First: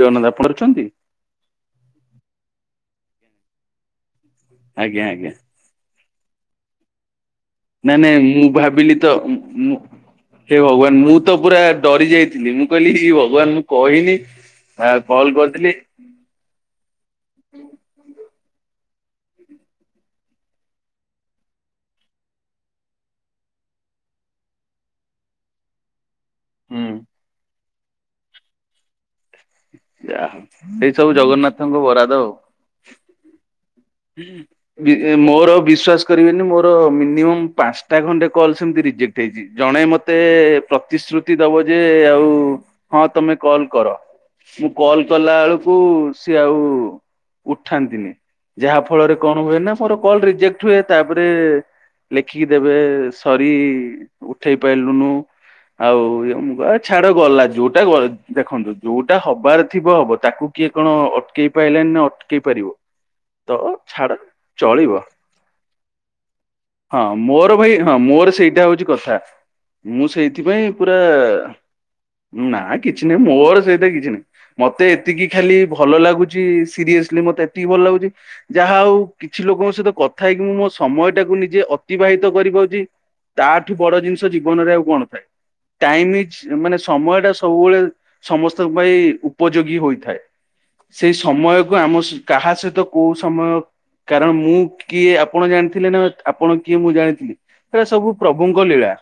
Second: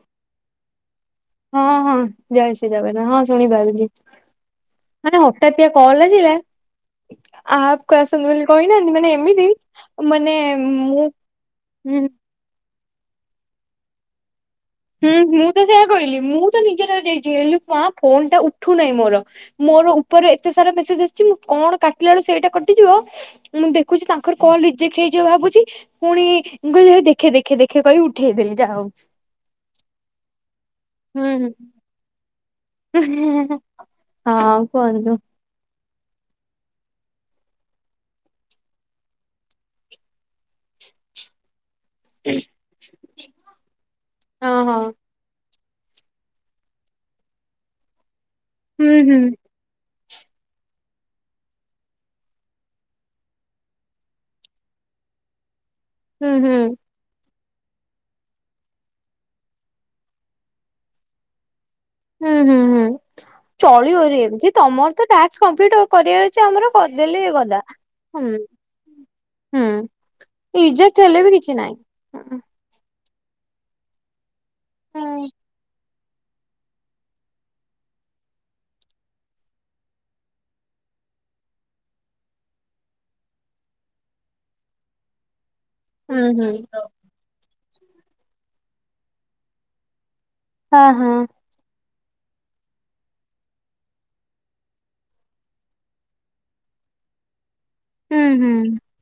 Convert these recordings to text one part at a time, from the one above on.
ଏ ଅନ୍ନ ଆପଣ ରଖିଛନ୍ତି? [unintelligible] ହଁ ହଁ ଜୟଶ୍ରୀ ଜଗନ୍ନାଥ ହଁ ଶୁଣିପାରୁଚି ଆଜ୍ଞା ମାନେ ଆଜ୍ଞା ହଠାତ୍ ସେ କଲ୍ ରେ ଥିଲା। ନାଇଁ ନାଇଁ ମୁଁ କହିନାହାନ୍ତି ଭାବିଲି ମାନେ ତ ଏମିତି ମୁଁ ହେ ଭଗବାନ ମୁଁ ତ ପୁରା ହୁଁ ଡରି ଯାଇ ଥିଲ ମୁଁ କହିଲି ଇ ଭଗବାନ ମୁଁ କହିନି ଆ ହୁଁ କଲ ମୁଁ ତ କରିଥିଲି ସେଇୟା କହିଲି ମୁଁ ତ ନିଜେ ଡରି ଯାଇଚି ହେଲେ ପ ଫୋନ ଟା ଉଠୁନାହିଁ ମୋର। ମୋର ଉପରେ ଏତେ ସାରା ମେସେଜ ଆସିଚି ମୁଁ କଣ କାଟିଲା ବେଳେ ସେଇଟା କଟିଯିବ ମୁଁ ଦେଖୁଚି ତାଙ୍କର କଲ ରିଜେକ୍ଟ ହେଇଯିବ ଭାବୁଚି ପୁଣି ମୁଁ ହୁଁ କହିଲ ଦେଖେ ଦେଖେ ଦେଖେ କହି ଉଠେଇଦେଲି ଯାହା‌ହଉ। ଯାହାହଉ ଏଇ ସବୁ ଜଗନ୍ନାଥଙ୍କ ବରାଦ ଆଉ। ହ [unintelligible] ଏ ମୋର ବିଶ୍ଵାସ କରିବେନି ମୋର ମିନିଅମ୍ ପାଞ୍ଚଟା ଖଣ୍ଡେ କଲ୍ ସେମିତି ରିଜେକ୍ଟ ହେଇଚି। ଜଣେ ମତେ ପ୍ରତିଶ୍ରୁତି ଦବ ଯେ ଆଉ ହଁ ତମେ କଲ କର। ହଁ ମୁଁ ହଁ କଲ କଲା ବେଳକୁ ସିଏ ଆଉ ଉଠାନ୍ତିନି। ଯାହା ହୁଁ ଫଳରେ ହୁଁ କଣ ହୁଏ ନା ମୋର କଲ ରିଜେକ୍ଟ ହୁଏ। ତାପରେ ଲେଖିକି ଦେବେ ସରି ଉଠେଇ ପାଇଲୁନୁ ଆଉ ହୁଁ ମୁଁ କହେ ଏତ ହୁଁ ଛାଡ ଗଲା ଯୋଉଟା ଗଲା ଦେଖନ୍ତୁ ଯୋଉଟା ହବାର ଥିବ ହବ ତାକୁ କିଏ କଣ ଅଟକେଇ ପାଇଲାଣି ନା ଅଟକେଇ ହୁଁ ହୁଁ ପାରିବ ହୁଁ। ତ ଚଳି ଛାଡ ବରୀ ଏମିତି ଚଳିବ ତମର ତ ଟାକ୍ସ କମ୍ପ୍ଲିଟ କରିବାର ଅଛି ଆମର କରିଦେଲେ ଇଏ ଗଲା ହୁଁ। କଷା ହୁଁ ମୁଁ ସେଇଥିପାଇଁ ପୁରା ରିଜେକ୍ଟ ହେଲେ ବି କିଛି ନାହିଁ। ମୁଁ ନା କିଛି ନାହିଁ ମୋର ସେଇତ କିଛି ନାହିଁ ମତେ ହୁଁ ଏତିକି ଖାଲି ଭଲ ଲାଗୁଚି ସିରିଏସିଲି ମତେ ଏତିକି ଭଲ ଲାଗୁଚି ଯାହା ଆଉ କିଛି ଲୋକଙ୍କ ସହିତ କଥା ହେଇକି ମୁଁ ମୋ ସମୟ ଟାକୁ ନିଜେ ଅତିବାହିତ କରିପାରୁଚି। ତାଠୁ ବଡ ଜିନିଷ ଜୀବନରେ ଆଉ କଣ ଥାଏ। ଟାଇମି ହୁଁ ହୁଁ ଇଜ ମାନେ ସମୟ ଟା ସବୁବେଳେ ସମସ୍ତଙ୍କ ପାଇଁ ଉପଯୋଗୀ ହୋଇଥାଏ। ହଁ ହଁ ସେଇ ସମୟକୁ ଆମ ସ କାହା ସହିତ କୋଉ ସମୟ କାରଣ ମୁଁ କିଏ ଆପଣ ଜାଣିଥିଲେ ନା ଆପଣ କିଏ ମୁଁ ଜାଣିଥିଲି। ଏରା ସବୁ ହୁଁ ପ୍ରଭୁଙ୍କ ହୁଁ। ଲୀଳା।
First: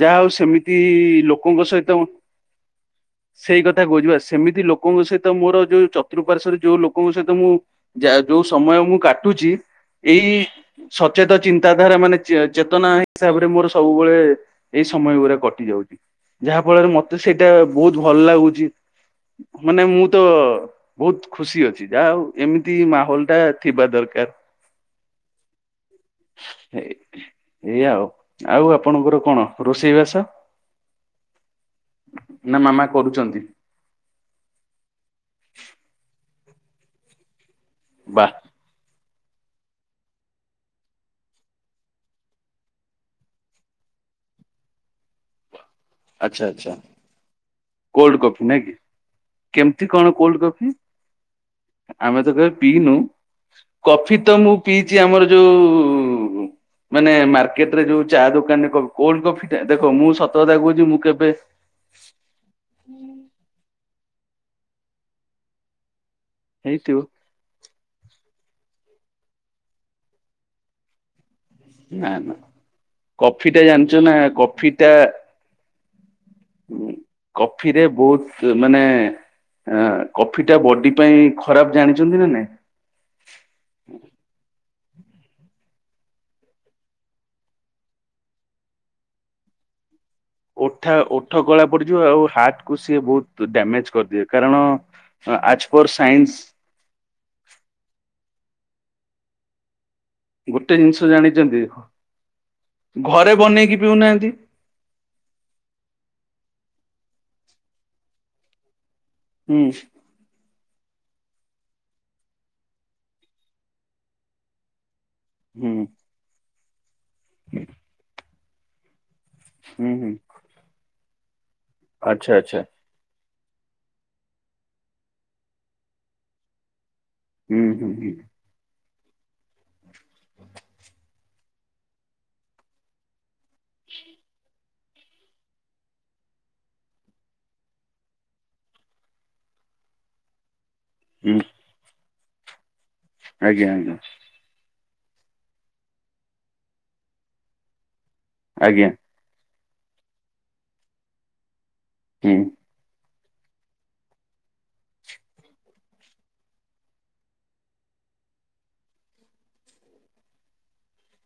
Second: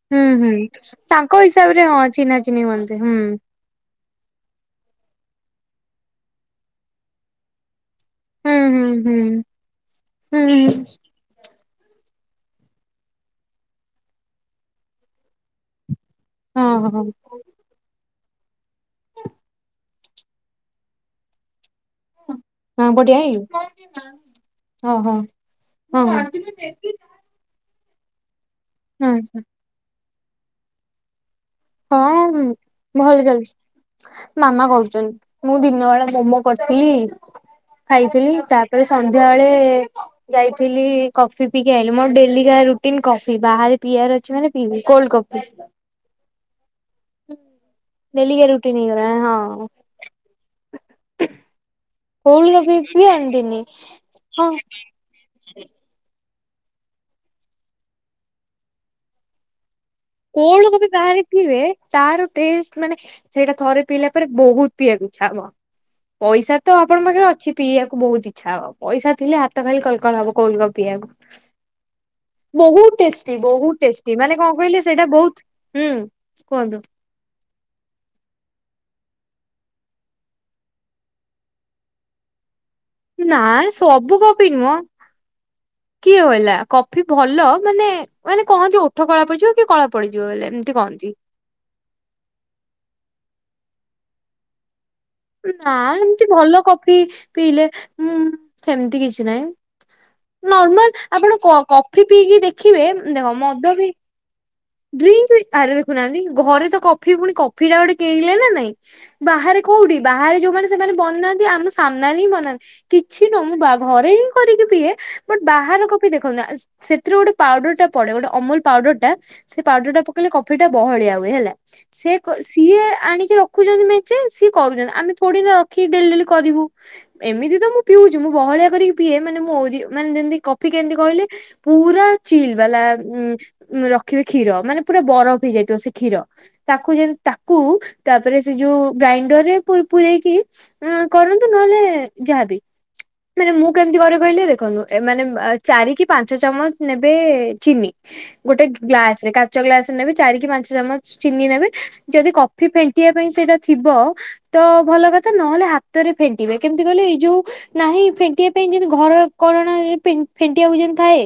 ଯାହା ହୁଁ ହଉ ହୁଁ ସେମିତି ତାଙ୍କ ଲୋକଙ୍କ ହିସାବରେ ସହିତ ହଁ ଚିହ୍ନା ଚିହ୍ନି ହୁଅନ୍ତି ହୁଁ। ସେଇ କ କଥା କହୁଚିପା ସେମିତି ଲୋକଙ୍କ ସହିତ ମୋର ଯୋଉ ଚତୁଃପାର୍ଶ୍ବରେ ଯୋଉ ଲୋକଙ୍କ ସହିତ ମୁଁ ଯା ଯୋଉ ହୁଁ ସମୟ ହୁଁ ମୁଁ ହୁଁ କାଟୁଛି ଏଇ ହୁଁ ହୁଁ ସ ଚେତ ଚିନ୍ତାଧାରା ମାନେ ଚେ ଚେତନା ହିସାବରେ ମୋର ସବୁବେଳେ ଏଇ ସମୟ ଗୁରା କଟି ଯାଉଚି। ଯାହା ହଁ ଫଳରେ ହଁ ମତେ ସେଇଟା ବହୁତ ଭଲ ଲାଗୁଛି ମାନେ ମୁଁ ତ ବହୁତ ଖୁସି ଅଛି ଯାହା ଆଉ ଏମି ତି ହଁ ବଢିଆ ମାହୋଲ ଟା ହେଇନି ଥିବା ଦରକାର ହଁ ହଁ। ହଁ ହଁ ଏ ଏଇଆ ଆଉ ଆଉ ଆପଣଙ୍କର କଣ ରୋଷେଇ ବାସ। ହଁ ହୁଁ ଭଲ କରୁଛନ୍ତି ଚାଲିଚି। ମାମା କରୁଚନ୍ତି ମୁଁ ଦିନ ବେଳା ମୋମୋ କରିଥିଲି। ବା ଖାଇଥିଲି ତାପରେ ସନ୍ଧ୍ୟାବେଳେ ଯାଇଥିଲି କଫି ପିଇକି ଆଇଲି ମୋର ଡେଲି କା ରୁଟିନ କଫି ବାହାରେ ପିଇବାର ଅଛି ମାନେ ପିଇବି କୋଲ୍ଡ କପି। ଆଚ୍ଛା ଆଚ୍ଛା। ଡେଲିିକା ରୁଟିନ ହେଇ ଗଲାଣି ହଁ। ତି କଣ କୋଲ୍ଡ କଫି। ଆମେ ତ କୋଲ୍ଡ କେବେ କଫି ପିଇନୁ ପିଅନ୍ତିନି କଫି ତ ହଁ ମୁଁ ପିଇଚି ଆମର ଯୋଉ ମାନେ ମାର୍କେଟ ରେ ଯୋଉ ଚା ଦୋକାନରେ କଇବ କୋଲ୍ଡ କଫିଟା ଦେଖ ମୁଁ ସତ କଥା କୋଲ୍ଡ କହୁଛି କଫି ମୁଁ ବାହାରେ କେବେ ପିଇିବେ। ତାର ଟେଷ୍ଟ ମାନେ ସେଇଟା ଥରେ ପିଇଲା ପରେ ବହୁତ ପିଇଆକୁ ଇଛା ହବ। ପଇସା ତ ହେଇଥିବ ଆପଣଙ୍କ ପାଖରେ ଅଛି। ପିଇବାକୁ ବହୁତ ଇଛା ହବ ପଇସା ଥିଲେ ହାତ ଖାଲି କଲକଲ ହବ କଲ୍ଡ କଫି ପିଇବାକୁ। ନା ନା ବହୁତ ଟେଷ୍ଟି କଫି ଟା ବହୁତ ଜାଣିଛ ଟେଷ୍ଟି ନା ମାନେ କଣ କଫି କହିଲେ ଟା ସେ ବହୁତ ହୁଁ କୁହନ୍ତୁ। କଫିରେ ବହୁତ ମାନେ ଆ କଫି ଟା ବଡି ପାଇଁ ଖରାପ ଜାଣିଚନ୍ତି ନା ନାଇଁ। ନାଇଁ ସବୁ କଫି ନୁହଁ। କିଏ କହିଲା କଫି ଭଲ ମାନେ ମାନେ କହନ୍ତି ଓଠ କଳା ପଡିଯିବ କିଏ କଳା ପଡ଼ିଯିବ ହେଲେ। ଓଠା ଓଠ କଳା ପଡିଯିବ ଆଉ ହାର୍ଟ କୁ ସିଏ ବହୁତ ଡ୍ୟାମେଜ କରିଦିଏ କାରଣ ଆଜ ନା ପର ଏମତି ସାଇନ୍ସ ଭଲ କପି ପିଇଲେ ହୁଁ ହେମିତି କିଛି ନାଇଁ। ଗୋଟେ ନର୍ମାଲ ଜିନିଷ ଆପଣ କ ଜାଣିଛନ୍ତି କଫି ପିଇକି ଦେଖିବେ ଦେଖ ମଦ ବି ନାହାନ୍ତି। ଡ୍ରିଙ୍କବି ଆରେ ଦେଖୁନାହାନ୍ତି ଘରେ ତ କଫି ପୁଣି କଫି ଟା ଗୋଟେ କିଣିଲେ ନା ନାଇଁ। ବାହାରେ ହୁଁ କୋଉଠି ବାହାରେ ଯୋଉମାନେ ସେମାନେ ବନାନ୍ତି ଆମ ସାମ୍ନାରେ ହିଁ ବନାନ୍ତି। କିଛି ନୁହଁ ମୁଁ ବା ଘରେ ହିଁ କରିକି ପିଏ। ବଟ ହୁଁ ବାହାର କଫି ଦେଖନ୍ତୁ ନା ସେଥିରୁ ଗୋଟେ ପାଉଡର ଟା ପଡେ ଗୋଟେ ଅମୁଲ ପାଉଡର ଟା ସେ ହୁଁ ପାଉଡର ଟା ହୁଁ ପକେଇଲେ କଫି ଟା ବହଳିଆ ହୁଏ ହେଲା ସେ ଆଚ୍ଛା ଆଚ୍ଛା। ସିଏ ଆଣିକି ର ରଖୁଛନ୍ତି ମେନ୍ଚେ ସିଏ କରୁଛନ୍ତି ଆମେ ଥୋଡିିନା ରଖିକି ଡେଲି ଡେଲି କରିବୁ। ଏମିତି ହୁଁ ତ ମୁଁ ହୁଁ ହୁଁ ପିଉଛି ମୁଁ ବହଳିଆ କରିକି ପିଏ ମାନେ ମୋ ଓରିଓ ମାନେ ଯେମତି କଫି କେମିତି କହିଲେ। ପୁରା ଚିଲ ବାଲା ଉ ରଖିବେ କ୍ଷୀର ମାନେ ପୁରା ବରଫ ହେଇଯାଇଥିବ ସେ କ୍ଷୀର। ତାକୁ ଯେମତି ତାକୁ ତାପରେ ସେ ଯୋଉ ଗ୍ରାଇଣ୍ଡର ରେ ପୁ ପୁରେଇକି ଅ ହୁଁ କରନ୍ତୁ ନହେଲେ ଯାହାବି ମାନେ ଆଜ୍ଞା ମୁଁ ଆଜ୍ଞା କେମିତି କରେ କହିଲେ ଦେଖନ୍ତୁ। ମାନେ ଚାରି କି ପାଞ୍ଚ ଚାମଚ ନେବେ ଚିନି ଗୋଟେ ଆଜ୍ଞା ଆସ୍ ରେ କାଚ ଗ୍ଲାସ୍ ରେ ନେବେ ଚାରି କି ପାଞ୍ଚ ଚାମଚ୍ ଚିନିି ନେବେ ଜେଦି ହୁଁ କଫି ଫେନ୍ ଟିଆ ପାଇଁ ସେଇଟା ଥିବ ତ ଭଲ କଥା ନହେଲେ ହାତରେ ଫେଣ୍ଟିବେ କେମ୍ତି କହିଲେ ଏଇ ଯୋଉ ନାହିଁ ଫେଣ୍ଟିଆ ପାଇଁ ଯେମିତି ଘର କରଣାରେ ଫେନ୍ ଫେଣ୍ଟିଆକୁ ଯେମିତି ଥାଏ।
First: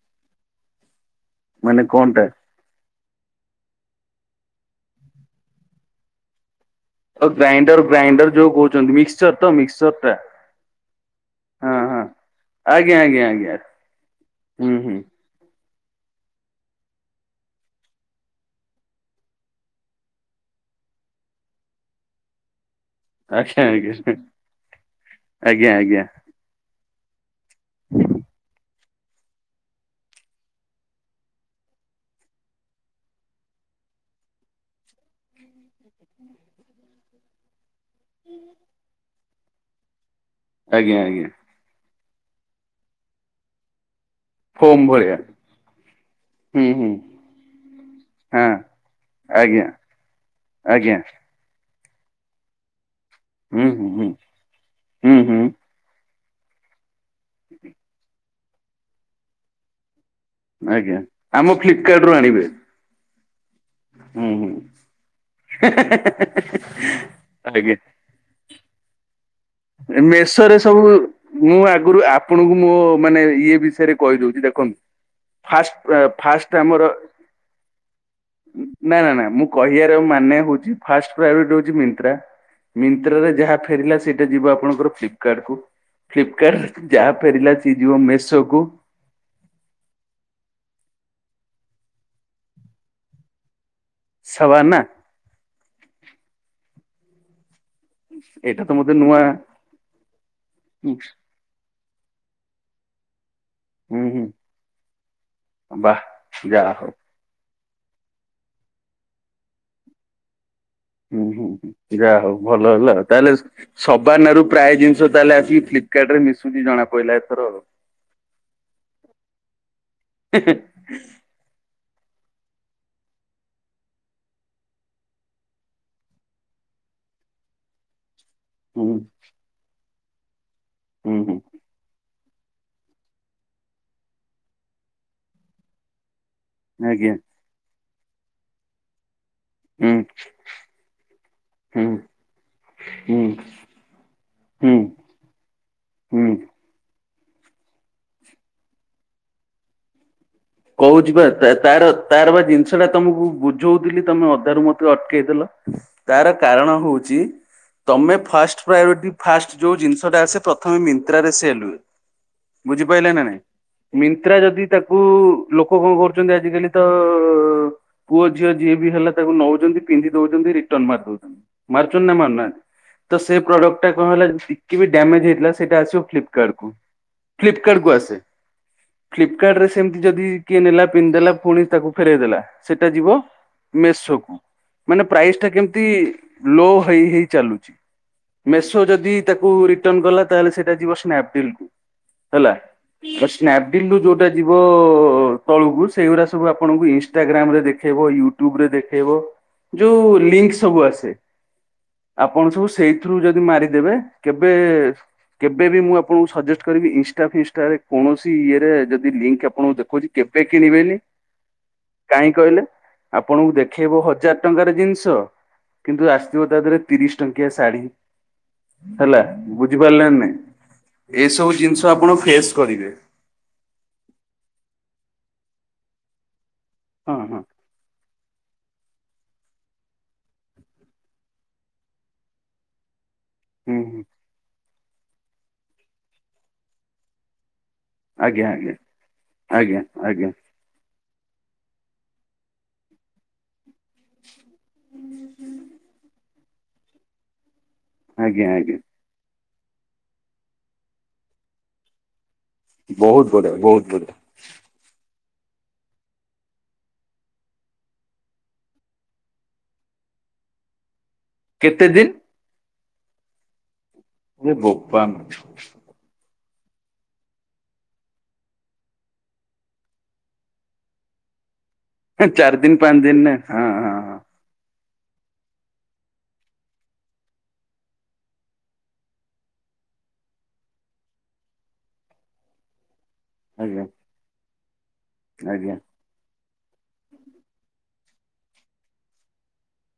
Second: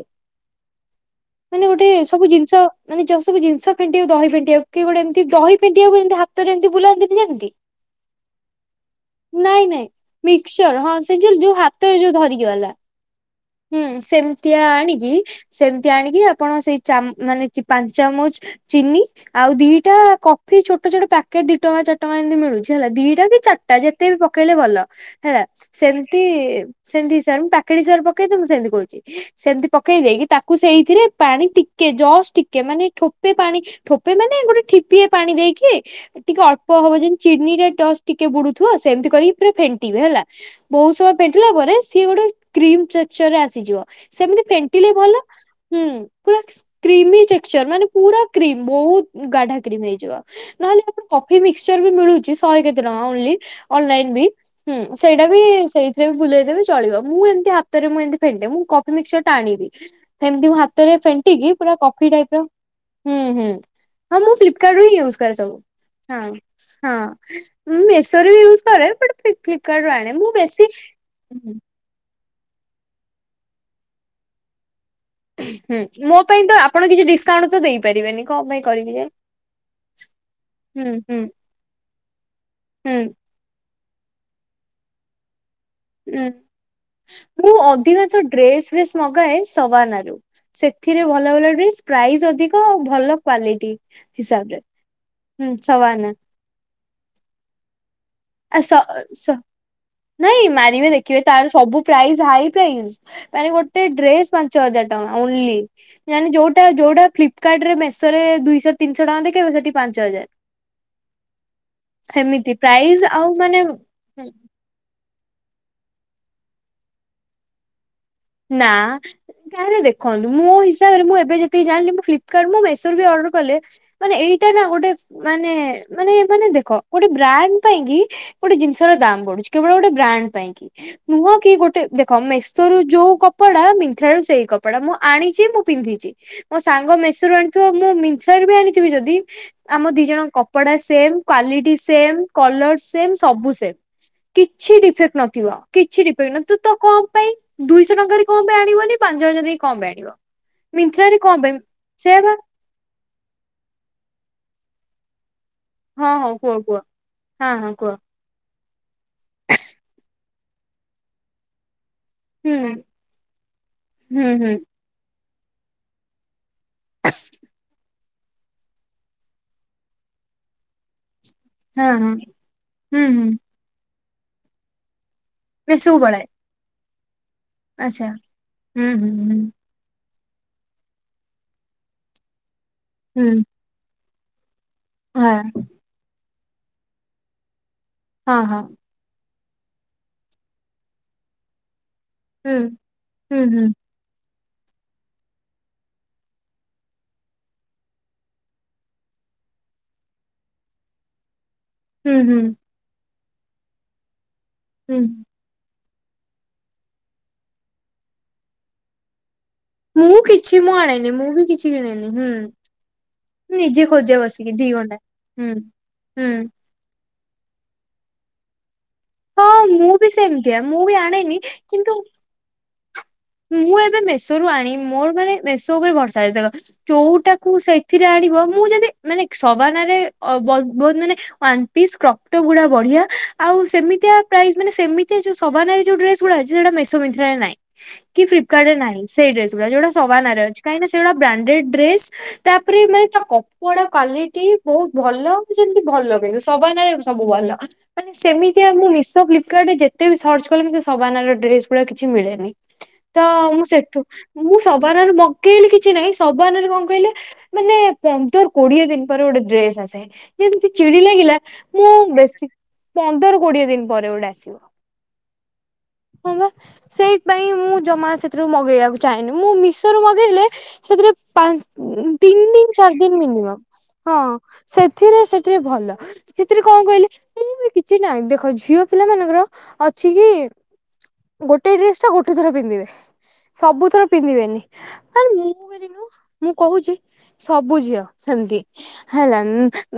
ମାନେ ଗୋଟେ ସ୍ ଯୋ ମାନେ ଯୋଉ ସବୁ ଜିନ୍ଷ ଫେଣ୍ଟିଆକୁ ଦହି ଫେଣ୍ଟିଆକୁ କି ଗୋଟେ ଏମ୍ତି ଦହି ଫେଣ୍ଟିଆକୁ ଯେମିତି ହାତରେ ଏମ୍ତି ବୁଲା ନ୍ତିନି ଓ ଯେମ୍ତି ଗ୍ରାଇଣ୍ଡର ଗ୍ରାଇଣ୍ଡର ଯୋଉ କହୁଛନ୍ତି ମିକ୍ସଚର ତ ନାଇଁ ନାଇଁ ମିକ୍ସଚର ଟା ମିକ୍ସଚର୍ ହଁ ସେଇ ଯୋଉ ଯୋଉ ହଁ ହାତରେ ହଁ। ଯୋଉ ଧରିକି। କିହଲା ଆଜ୍ଞା ଆଜ୍ଞା ଆଜ୍ଞା ହୁ ସେମ୍ତିଆ ହୁଁ ହୁଁ ଆଣିକି ସେମ୍ତି ଆଣିକି ଆପଣ ସେଇ ଚାମ୍ ମାନେ ଚି ପାଞ୍ଚ୍ ଚାମଚ୍। ଚିନି ଆଉ ଦିଟା କଫି ଛୋଟ ଛୋଟ ପ୍ୟାକେଟ୍ ଦି ଟଙ୍କା ଚାର୍ ଟଙ୍କା ଏମ୍ତି ମିଳୁଛି ହେଲା ଦି ଦି ଟା କି ଆଜ୍ଞା ଚାର୍ଟା ଆଜ୍ଞା ଯେତେ ବି ପକେଇଲେ ଭଲ ହେଲା ଆଜ୍ଞା ଆଜ୍ଞା ସେମ୍ତି ସେମ୍ତି ହିସାବରେ ପାକେଟ୍ ହିସାବରେ ପକେଇଦିଅ ମୁଁ ସେମ୍ତି କୋହୁଚି ସେମ୍ତି ପକେଇ ଦେଇକି ତାକୁ ସେଇଥିରେ ପାଣି ଟି କେ ଜସ୍ ଟିକେ ମାନେ ଠୋପେ ପାଣି ଠୋପେ ମାନେ ଗୋଟେ ଠିପିଏ ପାଣି ଦେଇକି। ଟିକେ ଅଳ୍ପ ହବ ଯେମ୍ତି ଚିନି ରେ ଡଷ୍ଟ ଟିକେ ବୁଡୁଥିବ ସେମ୍ତି କରିକି ପୁରା ଫେଣ୍ଟିବେ ହେଲା? ବୋହୁତ୍ ଆଜ୍ଞା ସମୟ ଆଜ୍ଞା। ପେଣ୍ଟିଲା ପରେ ସିଏ ଗୋଟେ କ୍ରିମ୍ ଚେକ୍ଚର୍ ରେ ଆସିଯିବ। ସେମିତି ଫୋମ୍ ଫେଣ୍ଟିଲେ ଭଲ ଭଳିଆ ହୁଁ ପୁରାକ୍ସ ହୁଁ ହୁଁ। କ୍ରିମି ଚେକ୍ଚର୍ ମାନେ ପୁର ହଁ କ୍ରିମ୍ ବୋହୁତ୍ ଗାଢା ଆଜ୍ଞା କ୍ରିମ୍ ହେଇଯିବ ନହେଲେ ଆଜ୍ଞା ଆପଣ କପ୍ କଫି ମିକ୍ସଚର୍ ବି ମିଳୁଚି ଶହେ କେତେ ଟଙ୍କା ଓନ୍ଲି ହୁଁ ଅନ୍ ହୁଁ ହୁଁ ଲାଇନ୍ ବି ହୁଁ ସେଇଟା ବି ସେଇ ସେଇଆକୁ ବୁଲେଇଦେବେ ଚଳିବ ମୁଁ ଏମ୍ତି ହାତରେ ମୁଁ ଏମ୍ତି ଫେଣ୍ଟେ ମୁଁ କଫି ମିକ୍ସଚର୍ ଟା ଆଣିବି। ସେମ୍ ମୁଁ ହାତରେ ଆଜ୍ଞା। ଆମ ଫେଣ୍ଟିକି ପୁରା ଫ୍ଲିପକାର୍ଟ କଫି ରୁ ଟାଇପ୍ ର ଆଣିବେ ହୁଁ ହୁଁ। ହଁ ହୁଁ ମୁଁ ହୁଁ। ଫ୍ଲିପ୍ କାର୍ଡ ରୁ ହିଁ ୟୁଜ୍ କରେ ସବୁ ହଁ ହଁ ଆଜ୍ଞା ମୁଁ ଏ ମିକ୍ସଚର୍ ବି ୟୁଜ୍ କରେ ବଟ୍ ଏ ମେଷୋ ରେ ସବୁ ମୁଁ ଆଗ ଆଗୁରୁ ଆପଣଙ୍କୁ ମୋ ମାନେ ଇଏ ବିଷୟରେ କହିଦୋଉଚି ଦେଖନ୍ତୁ। ହୁଁ ଫଷ୍ଟ ମୋ ପାଇଁ ଫାଷ୍ଟ ତ ଆମର ଆପଣ କିଛି ଡିସକାଉଣ୍ଟ ତ ଦେଇପାରିବେନି କଣ ପାଇଁ କରିବି ନା ଯେ ନା ନା ମୁଁ କହିଆର ମାନେ ହୋଉ ହୁଁ ଫାର୍ଷ୍ଟ ହୁଁ ପ୍ରାଇଭେଟ୍ ହୋଉଚି ମିନ୍ତ୍ରା ହୁଁ ମିନ୍ତ୍ରାରେ ଯାହା ଫେରିଲା ସେଇଟା ଯିବ ଆପଣଙ୍କର ଫ୍ଲିପ୍ କାର୍ଡ କୁ। ହୁଁ ଫ୍ଲିପ୍ କାର୍ଡ ଯାହା ଫେରିଲା ମୁଁ ସିଏ ଯିବ ଅଧିକାଂଶ ମେଷୋ କୁ। ଡ୍ରେସ ଫ୍ରେସ୍ ମଗାଏ ସବାନା ରୁ ସେଥିରେ ଭଲ ଭଲ ଡ୍ରେସ୍ ପ୍ରାଇସ୍ ଅଧିକ ଆଉ ଭଲ କ୍ଵାଲିଟି। ହିସାବ୍ ରେ ସବାନା ହୁଁ ସବାନା। ଆଉ ଏଇଟା ତ ସ ମତେ ନୂଆ ସ ନାଇଁ ମାରିବେ ହୁଁ ଦେଖିବେ। ତାର ସବୁ ପ୍ରାଇଜ୍ ହାଇ ପ୍ରାଇଜ୍ ତାନେ ଗୋ ଗୋଟେ ହୁଁ ଡ୍ରେସ୍ ପାଞ୍ଚ ହଜାର ଟଙ୍କା ଓନ୍ଲି ବାଃ ଜାଣିନି ଯୋଉଟା ଯାହା ହଉ। ଯୋଉଟା ଫ୍ଲିପ୍ କାର୍ଡ ରେ ମେଷୋରେ ଦୁଇଶହ ତିନିଶହ ଟଙ୍କା ଦେଖଇବ ସେଇଠି ପାଞ୍ଚ ହଜାର। ହୁଁ ହୁଁ ହୁଁ ଯାହା ହୋଉ ସେମିତି ଭଲ ହେଲା ପ୍ରାଇସ୍ ଆଉ ତାହେଲେ ମାନେ ସବାନା ରୁ ପ୍ରାୟ ଜିନ୍ଷ ତାହେଲେ ଆସିକି ଫ୍ଲିପ୍ କାର୍ଡ ରେ ମିଶୁଛି ଜଣା ପଇଲା ଏଥର ଆଉ। ନାଁ ହେଲେ ଦେଖନ୍ତୁ ମୋ ହିସ୍ ହିସାବରେ ମୁଁ ଏବେ ଯେତିକି ଜାଣିଲି ମୁଁ ଫ୍ଲିପ୍ କାର୍ଡ ମୁଁ ମେଷୋରୁ ବି ଅର୍ଡର କଲେ। ମାନେ ଏଇଟା ନା ଗୋଟେ ମାନେ ମାନେ ମାନେ ଦେଖ ଗୋଟେ ବ୍ରାଣ୍ଡ ପାଇଁ କି ଗୋଟେ ହୁଁ ଜିନ୍ଷର ଦାମ୍ ବଢୁଛି କେବଳ ଗୋଟେ ବ୍ରାଣ୍ଡ ପାଇଁ କି ହୁଁ ନୁହଁ ହୁଁ କି ଗୋଟେ ଦେଖ ମେଷୋରୁ ଯୋଉ କପଡା ମିନଥ୍ରା ରୁ ସେଇ କପଡା ମୁଁ ଆଣିଛି ମୁଁ ପିନ୍ଧିଛି ମୋ ସାଙ୍ଗ ଆଜ୍ଞା ମେଷୋରୁ ଆଣି ଥିବ ମୁଁ ମିନଥ୍ରାରୁ ବି ଆଣିଥିବି ଯେଦି ହୁଁ ଆମ ଦି ଜଣଙ୍କ କ କପଡା ସେମ୍, କ୍ଵାଲିଟି ହୁଁ ସେମ୍, କଲର୍ ସେମ୍ ହୁଁ ସବୁ ସେମ୍। କିଛି ହୁଁ ଡିଫେକ୍ଟ ନଥିବ କିଛି ଡିଫେକ୍ଟ ହୁଁ। ନଥୁ ତୁତ କଁ ପାଇଁ ଦୁଇଶହ ଟଙ୍କା ମିନଥ୍ରାରୁ କଁ ପାଇଁ ଆଣିବନି ପାଞ୍ଚ ହଜାର ଦେଇକି କଁ ପାଇଁ ଆଣିବ? କହୁଛି ମିନ୍ତ୍ରାରେ ବା କଣ ପାଇଁ ତାର ସେୟା ତାର ବା ଜିନିଷ ଟା ତମକୁ ବୁଝଉଥିଲି ତମେ ଅଧାରୁ ମତେ ଅଟକେଇଦେଲ। ହଁ ତାର ହଁ କୁହ କାରଣ କୁହ ହଉଚି ହଁ ହଁ କୁହ ତମେ ଫାଷ୍ଟ ପାୟୋଟି ଫାଷ୍ଟ ଯୋଉ ଜିନିଷଟା ଆସେ ପ୍ରଥମେ ମିନ୍ତ୍ରାରେ ସେଲ୍ ହୁଏ। ହୁଁ ବୁଝିପାରିଲେ ନା ନାଇଁ? ହୁଁ ମିନ୍ତ୍ରା ହୁଁ ଯଦି ତାକୁ ଲୋକ କଣ କରୁଛନ୍ତି ଆଜିକାଲି ତ ପୁଅ ଝିଅ ଯିଏ ବି ହେଲା ତାକୁ ନଉଛନ୍ତି ପିନ୍ଧି ଦଉଛନ୍ତି ରିଟର୍ନ ମାରି ଦଉଛନ୍ତି। ହଁ ମାରୁଚ ହଁ ନା ମାରୁନାହାଁନ୍ତି ହୁଁ ତ ହୁଁ ସେ ପ୍ରଡ଼କ୍ଟ ସେଟା କଣ ହେଲା ଯେ ଟିକେ ବି ଡାମେଜ ହେଇଥିଲା ସେଇଟା ଏସବୁ ଆସିବ ପଳାଏ ଫ୍ପକାର୍ଟ କୁ। ଫ୍ଲିପକାର୍ଟ କୁ ଆଚ୍ଛା ଆସେ ହୁଁ ହୁଁ ହୁଁ ଫ୍ଲ୍ପିକାର୍ଟ ରେ ସେମିତି ଯଦି କିଏ ନେଲା ପିନ୍ଧିଦେଲା ପୁଣି ତାକୁ ଫେରଇଦେଲା ସେଇଟା ଯିବ ହୁଁ ମେସୋ କୁ ମାନେ ପ୍ରାଇସ ଟା ହଁ କେମିତି ଲୋ ହେଇ ହେଇ ଚାଲୁଚି। ହଁ ହଁ ମେସୋ ଯଦି ତାକୁ ରିଟର୍ଣ କଲା ତାହେଲେ ସେଇଟା ଯିବ ସ୍ନାପଡିଲ୍ କୁ। ହେଲା ହୁଁ ତ ହୁଁ ହୁଁ ସ୍ନାପଡିଲ ରୁ ଯୋଉଟା ଯିବ ତଳକୁ ସେଗୁରା ସବୁ ଆପଣଙ୍କୁ ଇନଷ୍ଟାଗ୍ରାମ ରେ ଦେଖେଇବ ୟୁଟ୍ୟୁବ ରେ ଦେଖେଇବ। ଯୋଉ ଲିଙ୍କ୍ ସବୁ ଆସେ। ହୁଁ ହୁଁ ଆପଣ ସବୁ ସେଇଥିରୁ ଯଦି ମାରିଦେବେ କେବେ ହୁଁ କେବେବି ମୁଁ ଆପଣଙ୍କୁ ସଜେଷ୍ଟ କରିବି ଇଂଷ୍ଟା ଫିଂଷ୍ଟା କୌଣସି ଇଏରେ ଯଦି ଲିଙ୍କ୍ ଆପଣଙ୍କୁ ଦେଖଉଚି ମୁଁ କେବେ କିଛି ମୁଁ କିଣିବେନି ଆଣେନି ମୁଁ ବି କିଛି କିଣେନି ହୁଁ କାହିଁ କହିଲେ? ଆପଣଙ୍କୁ ମୁଁ ନିଜେ ଦେଖେଇବ ଖୋଜେ ହଜାର ବସିକି ଦି ଟଙ୍କାର ଘଣ୍ଟା ଜିନିଷ ହୁଁ କିନ୍ତୁ ହୁଁ ଆସିଥିବ ତା ଦେହରେ ତିରିଶ୍ ଟଙ୍କିଆ ସାଢି। ହେଲା ହଁ ମୁଁ ବି ବୁଝିପାରିଲେ ନ ନାଇ? ସେମିତିଆ ମୁଁ ବି ଆଣେନି ଏସବୁ ଜିନିଷ କିନ୍ତୁ ଆପଣ ଫେସ୍ କରିବେ। ମୁଁ ଏବେ ମେଷରୁ ଆଣି ମୋର ମାନେ ମେଷ ଉପରେ ଭର୍ଷା ଅଛି ଦେଖ ହଁ ହଁ ଚୋଉଟାକୁ ସେଇ ସେଥିରେ ଆଣିବ ମୁଁ ଯଦି ମାନେ ସବାନା ରେ ଅବ ବହୁତ୍ ମାନେ ୱାନ୍ ପିସ୍ କପ୍ଟ ଗୁଡା ବଢିଆ। ଆଉ ହୁଁ ହୁଁ ସେମିତିଆ ପ୍ରାଇସ୍ ମାନେ ସେମିତିଆ ଯୋଉ ସବାନା ରେ ଯୋଉ ଡ୍ରେସ୍ ଗୁଡା ଅଛି ସେଟା ମେଷ ମିତ୍ରାରେ ନାଇଁ। କି ଫ୍ଲିପ୍ ଆଜ୍ଞା ଆଜ୍ଞା କାଡ୍ରେ ନାଇଁ ସେଇ ଡେସ୍ ଗୁଡା ଆଜ୍ଞା ଯୋଉଟା ଆଜ୍ଞା ସବାନାରେ ଅଛି। କାହିଁନା ସେଗୁଡା ବ୍ରାଣ୍ଡେଡ୍ ଡ୍ରେସ୍ ତାପରେ ମାନେ ତା କଥ୍ ଥା ଗୁଡା କ୍ଵାଲିଟି ବହୁତ ଭଲ ଯେମତି ଭଲ କିନ୍ତୁ ସବାନା ରେ ସବୁ ଭଲ। ମାନେ ଆଜ୍ଞା ସେମିତିଆ ଆଜ୍ଞା ମୁଁ ମିଶୋ ଫ୍ଲିପ୍ କାର୍ଡରେ ଯେତେ ବି ସର୍ଚ କଲେ ମୋତେ ସବାନ ର ଡ୍ରେସ୍ ଗୁଡା କିଛି ମିଳେ ନି। ତ ବହୁତ ବଢିଆ ମୁଁ ବହୁତ ସେଠୁ ବଢିଆ ମୁଁ ସବାନରେ ମକେଇଲି କିଛି ନାହିଁ ସବାନରେ କଣ କଇଲେ ମାନେ ପନ୍ଦର କୋଡିଏ ଦିନି ପରେ ଗୋଟେ ଡ୍ରେସ୍ ଆସେ ଯେମିତି ଚିଡି ଲାଗିଲା। କେତେ ମୁଁ ଦିନ ବେଶୀ ପନ୍ଦର କୋଡିଏ ଦିନି ପରେ ଗୁଡା। ଏ ବୋପା ମା। ହଁ ବା ସେଇଥିପାଇଁ ମୁଁ ଜମା ସେଥିରୁ ମଗେଇବାକୁ ଚାହେଁନି ମୁଁ ମିଶୋରୁୁ ମଗେଇଲେ ସେଥିରେ ପା ତିନି ଦିନି ଦିନ ଚାରି ପାଞ୍ଚ ଦିନ ଦିନି ନା ମିନିମମ୍ ହଁ ହଁ ସେଥିରେ ସେଥିରେ ଭଲ। ସେଥିରେ କଁ କଇଲେ ମୁଁ [inaudible] କିଛି ନାଇଁ ଦେଖ ଝିଅ ପିଲା ମାନଙ୍କର ଅଛି କି ଗୋଟେ ଡ୍ରେସ୍ ଟା ଗୋଟେ ଥର ପିନ୍ଧିବେ ଆଜ୍ଞା ସବୁଥର ପିନ୍ଧିବେନି। କାହିଁ ଆଜ୍ଞା। ମୁଁ କହୁଚି ସବୁ ଝିଅ ସେମିତି। ହେଲା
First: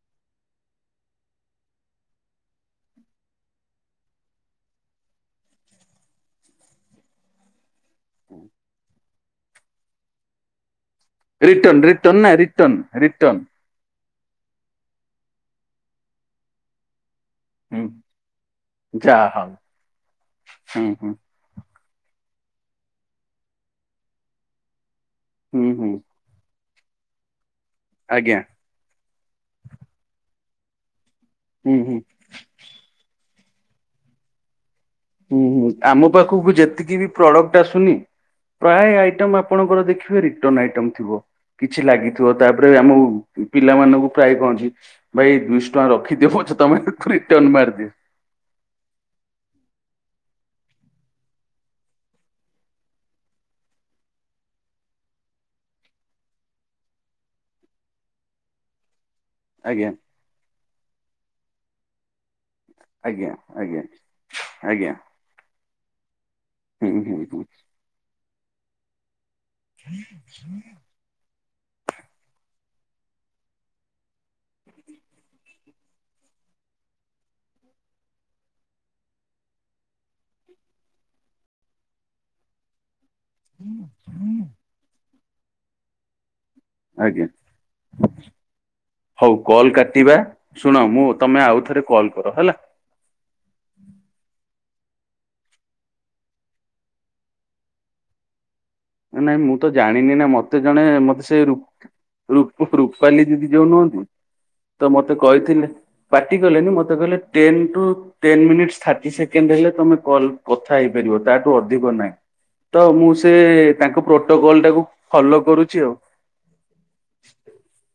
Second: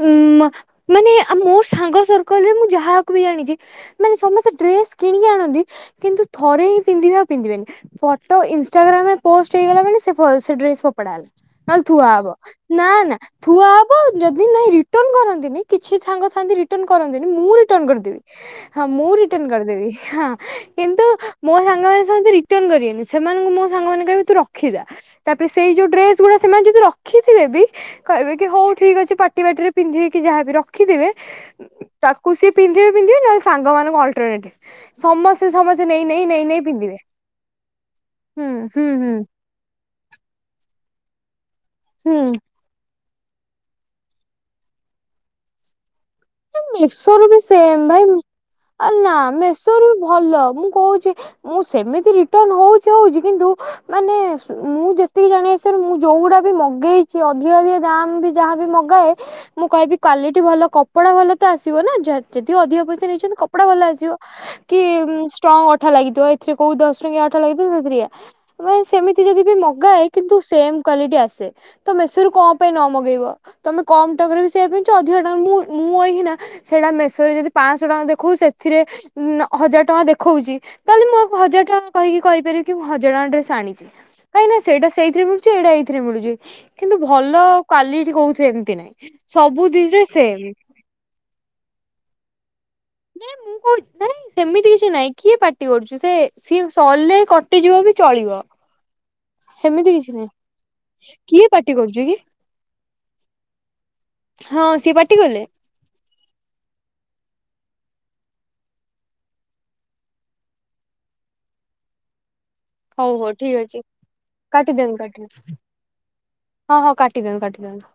ଉଁମ ମାନେ ମୋ ସାଙ୍ଗ ସର୍କଲ ରେ ମୁଁ ଯାହାକୁ ବି ଜାଣିଚି। ମାନେ ସମସ୍ତେ ଡ୍ରେସ୍ କିଣିକି ଆଣନ୍ତି କିନ୍ତୁ ଥରେ ହିଁ ପିନ୍ଧିବେ ଆଉ ପିନ୍ଧିବେନି। ଫଟୋ ଇନ୍ ଷ୍ଟାଗ୍ରାମ୍ ରେ ପୋଷ୍ଟ ହେଇଗଲା ମାନେ ସେ ଫୋ ସେ ଡ୍ରେସ୍ ଫୋପ୍ ଫୋପଡା ହବ ରିଟର୍ଣ ନଲେ ଥୁଆ ରିଟର୍ଣ ନା ହବ ରିଟର୍ଣ ନା ନା ରିଟର୍ଣ ଥୁଆ ହବ୍ ହଁ ଯଦି ନାଇଁ ରିଟନ୍ କରନ୍ତିନି କିଛି ଛାଙ୍ଗ ଥାନ୍ତି ରି ରିଟର୍ଣ୍ଣ କରନ୍ତି ମୁଁ ରିଟନ୍ ହୁଁ କରିଦେବି ହଁ ମୁଁ ଯାହା ରିଟର୍ଣ୍ଣ ହଉ କରିଦେବି ହୁଁ କିନ୍ତୁ ହୁଁ ମୋ ସାଙ୍ଗମାନେ ରିଟନ୍ କରିବେନି ସେମାନଙ୍କୁ ମୋ ସାଙ୍ଗମାନେ କହିବେ ତୁ ରଖିଥା ତାପରେ ହୁଁ ସେଇ ଯୋଉ ହୁଁ ଡ୍ରେ ଗୁଡା ସେମାନେ ଯଦି ରଖିଥିବେ ବି କହିବେ ଆଜ୍ଞା କି ହଉ ଠିକ୍ ଅଛି ପାଟି ବାଟିରେ ପିନ୍ଧେଇକି ଯାହାବି ରଖିଦେବେ ହୁଁ ହୁଁ କୁ ପିନ୍ଧିବେ ପିନ୍ଧିବେ ନା ସାଙ୍ଗମାନଙ୍କୁ ଅଲ୍ଟରନେଟ୍ ହୁଁ ସମସ୍ତେ ହୁଁ ସମସ୍ତେ ଆମ ନେଇ ନେଇ ନେଇ ପାଖକୁ ନେଇ ଯେତିକି ପିନ୍ଧିବେ ବି ପ୍ରଡକ୍ଟ ଆସୁନି ହୁଁ ହୁଁ ପ୍ରାୟ ହୁଁ ଆଇଟମ୍ ଆଣଙ୍କର ଦେଖିବେ ରିଟନ୍ ଆଇଟମ୍ ଥିବ କିଛି ଲାଗିଥିବ ହୁଁ। ତା ପ୍ରାୟ ଆମକୁ ପିଲାମାନଙ୍କୁ ପ୍ରାୟ କହନ୍ତି ଭାଇ ଦୁଇଶହ ଟଙ୍କା ରଖିଦିଅ ବରଚ ମେଷରୁ ବି ସେମ୍ ଭାଇ ନା ମେଶରୁ ବି ଭଲ ମୁଁ କହୁଛି ମୁଁ ସେମିତି ରିଟର୍ଣ୍ଣ ହେଉଛି ହେଉଛି କିନ୍ତୁ ମାନେ ମୁଁ ଯେତିକି ଜଣେ ମୁଁ ଯୋଉଗୁଡା ବି ମଗେଇଛି ଅଧିକ ଅଧିକ ଦାମ୍ ବି ଯାହାବି ମଗାଏ ମୁଁ ଆଜ୍ଞା କହିବି କ୍ୱ। ଲିଟି ଭଲ କପଡ଼ା ଭଲ ତ ଆସିବ ନା ଯଦି ଅଧିକ ଆଜ୍ଞା ନେଇ କପଡ଼ା ଭଲ ଆଜ୍ଞା ଆସିବ କି ଆଜ୍ଞା ଷ୍ଟ୍ରଙ୍ଗ ଅଠା ଲାଗିଥିବ ଏଥିରେ କେଉଁ ହୁଁ ଦଶ ହୁଁ ଟଙ୍କିଆ ଅଠା ହୁଁ ଲାଗିିବ ଶୁଣୁ ପ୍ରିୟା ସେମିତି ଯଦି ବି ମଗାଏ କିନ୍ତୁ ସେମ୍ କ୍ଵାଲିଟି ଆସେ ତ ମେଷରୁ କଣ ପାଇଁ ନ ମଗେଇବ ତମେ କମ୍ ଟଙ୍କାରେ ବି ସେଇଆ ପିନ୍ଧୁଛୁ ଅଧିକା ଟଙ୍କା ମୁଁ ମୁଁଏଇଖିନା ସେଇଟା ମେଷରେ ଯଦି ପାଞ୍ଚଶହ ଟଙ୍କା ଦେଖେଉଛି ସେଥିରେ ହଜାର ଟଙ୍କା ଦେଖଉଛି ତାହେଲେ ମୁଁ ଆ ହଜାର ଟଙ୍କା କହିକି କହିପାରିବି କି ମୁଁ ହଜାଣ ରେ ଆଣିଛି କାଁଇକି ନା ସେଇଟା ସେଇଥିରେ ମିଳୁଛି ଏଇଟା ଏଇଥିରେ ମିଳୁଛି କିନ୍ତୁ ଆଜ୍ଞା ଭଲ କ୍ୱାଲିଟି କହୁଥିରେ ଏମିତି ନାଇଁ ହଉ ସବୁ କଲ୍ ଜିନିଷରେ କାଟିବା ସେମ୍ ଶୁଣ ମୁଁ ତମେ ଆଉ ଥରେ କଲ୍ କର ହେଲା ନାଇଁ ମୁଁ କହୁ ହୁଁ ନାଇଁ ସେମିତି କିଛି ନାହିଁ କିଏ ପାଟି କରୁଚୁ ସେ ସିଏ ଅନ୍ଲାଇନି କଟିଯିବ ବି ଚଳିବ ନାଇଁ ମୁଁ ତ ସେମିତି କିଛି ଜାଣିନି ନା ନାହିଁ ମତେ ଜଣେ ମତେ ସେ କିଏ ପାଟି କରୁଛି କି ରୁପାଲି ଦିଦି ଯୋଉ ନୁହନ୍ତି ହଁ ତ ସିଏ ପାଟି ମତେ କଲେ କହିଥିଲେ ପାର୍ଟି କଲେନି ମତେ କହିଲେ ଟେନ ଟୁ ଟୋନ୍ ମିଟିନି ଥାର୍ଟି ସେଣ୍ଡ ହେଲେମେ କଲ୍ କଥା ହେଇପାରିବ ତାଠୁ ଅଧିକ ନାହିଁ ତ ମୁଁ ହଉ ହଉ ସେ ଠିକ ଅଛି ତାଙ୍କ ପ୍ରୋଟୋକଲ ଟାକୁ କାଟିଦିଅନ୍ତୁ କାଟିଦିଅନ୍ତୁ ଫଲୋ କରୁଛି ଆଉ ହଁ ହଁ କାଟି ଦିଅନ୍ତୁ କାଟି ଦିଅନ୍ତୁ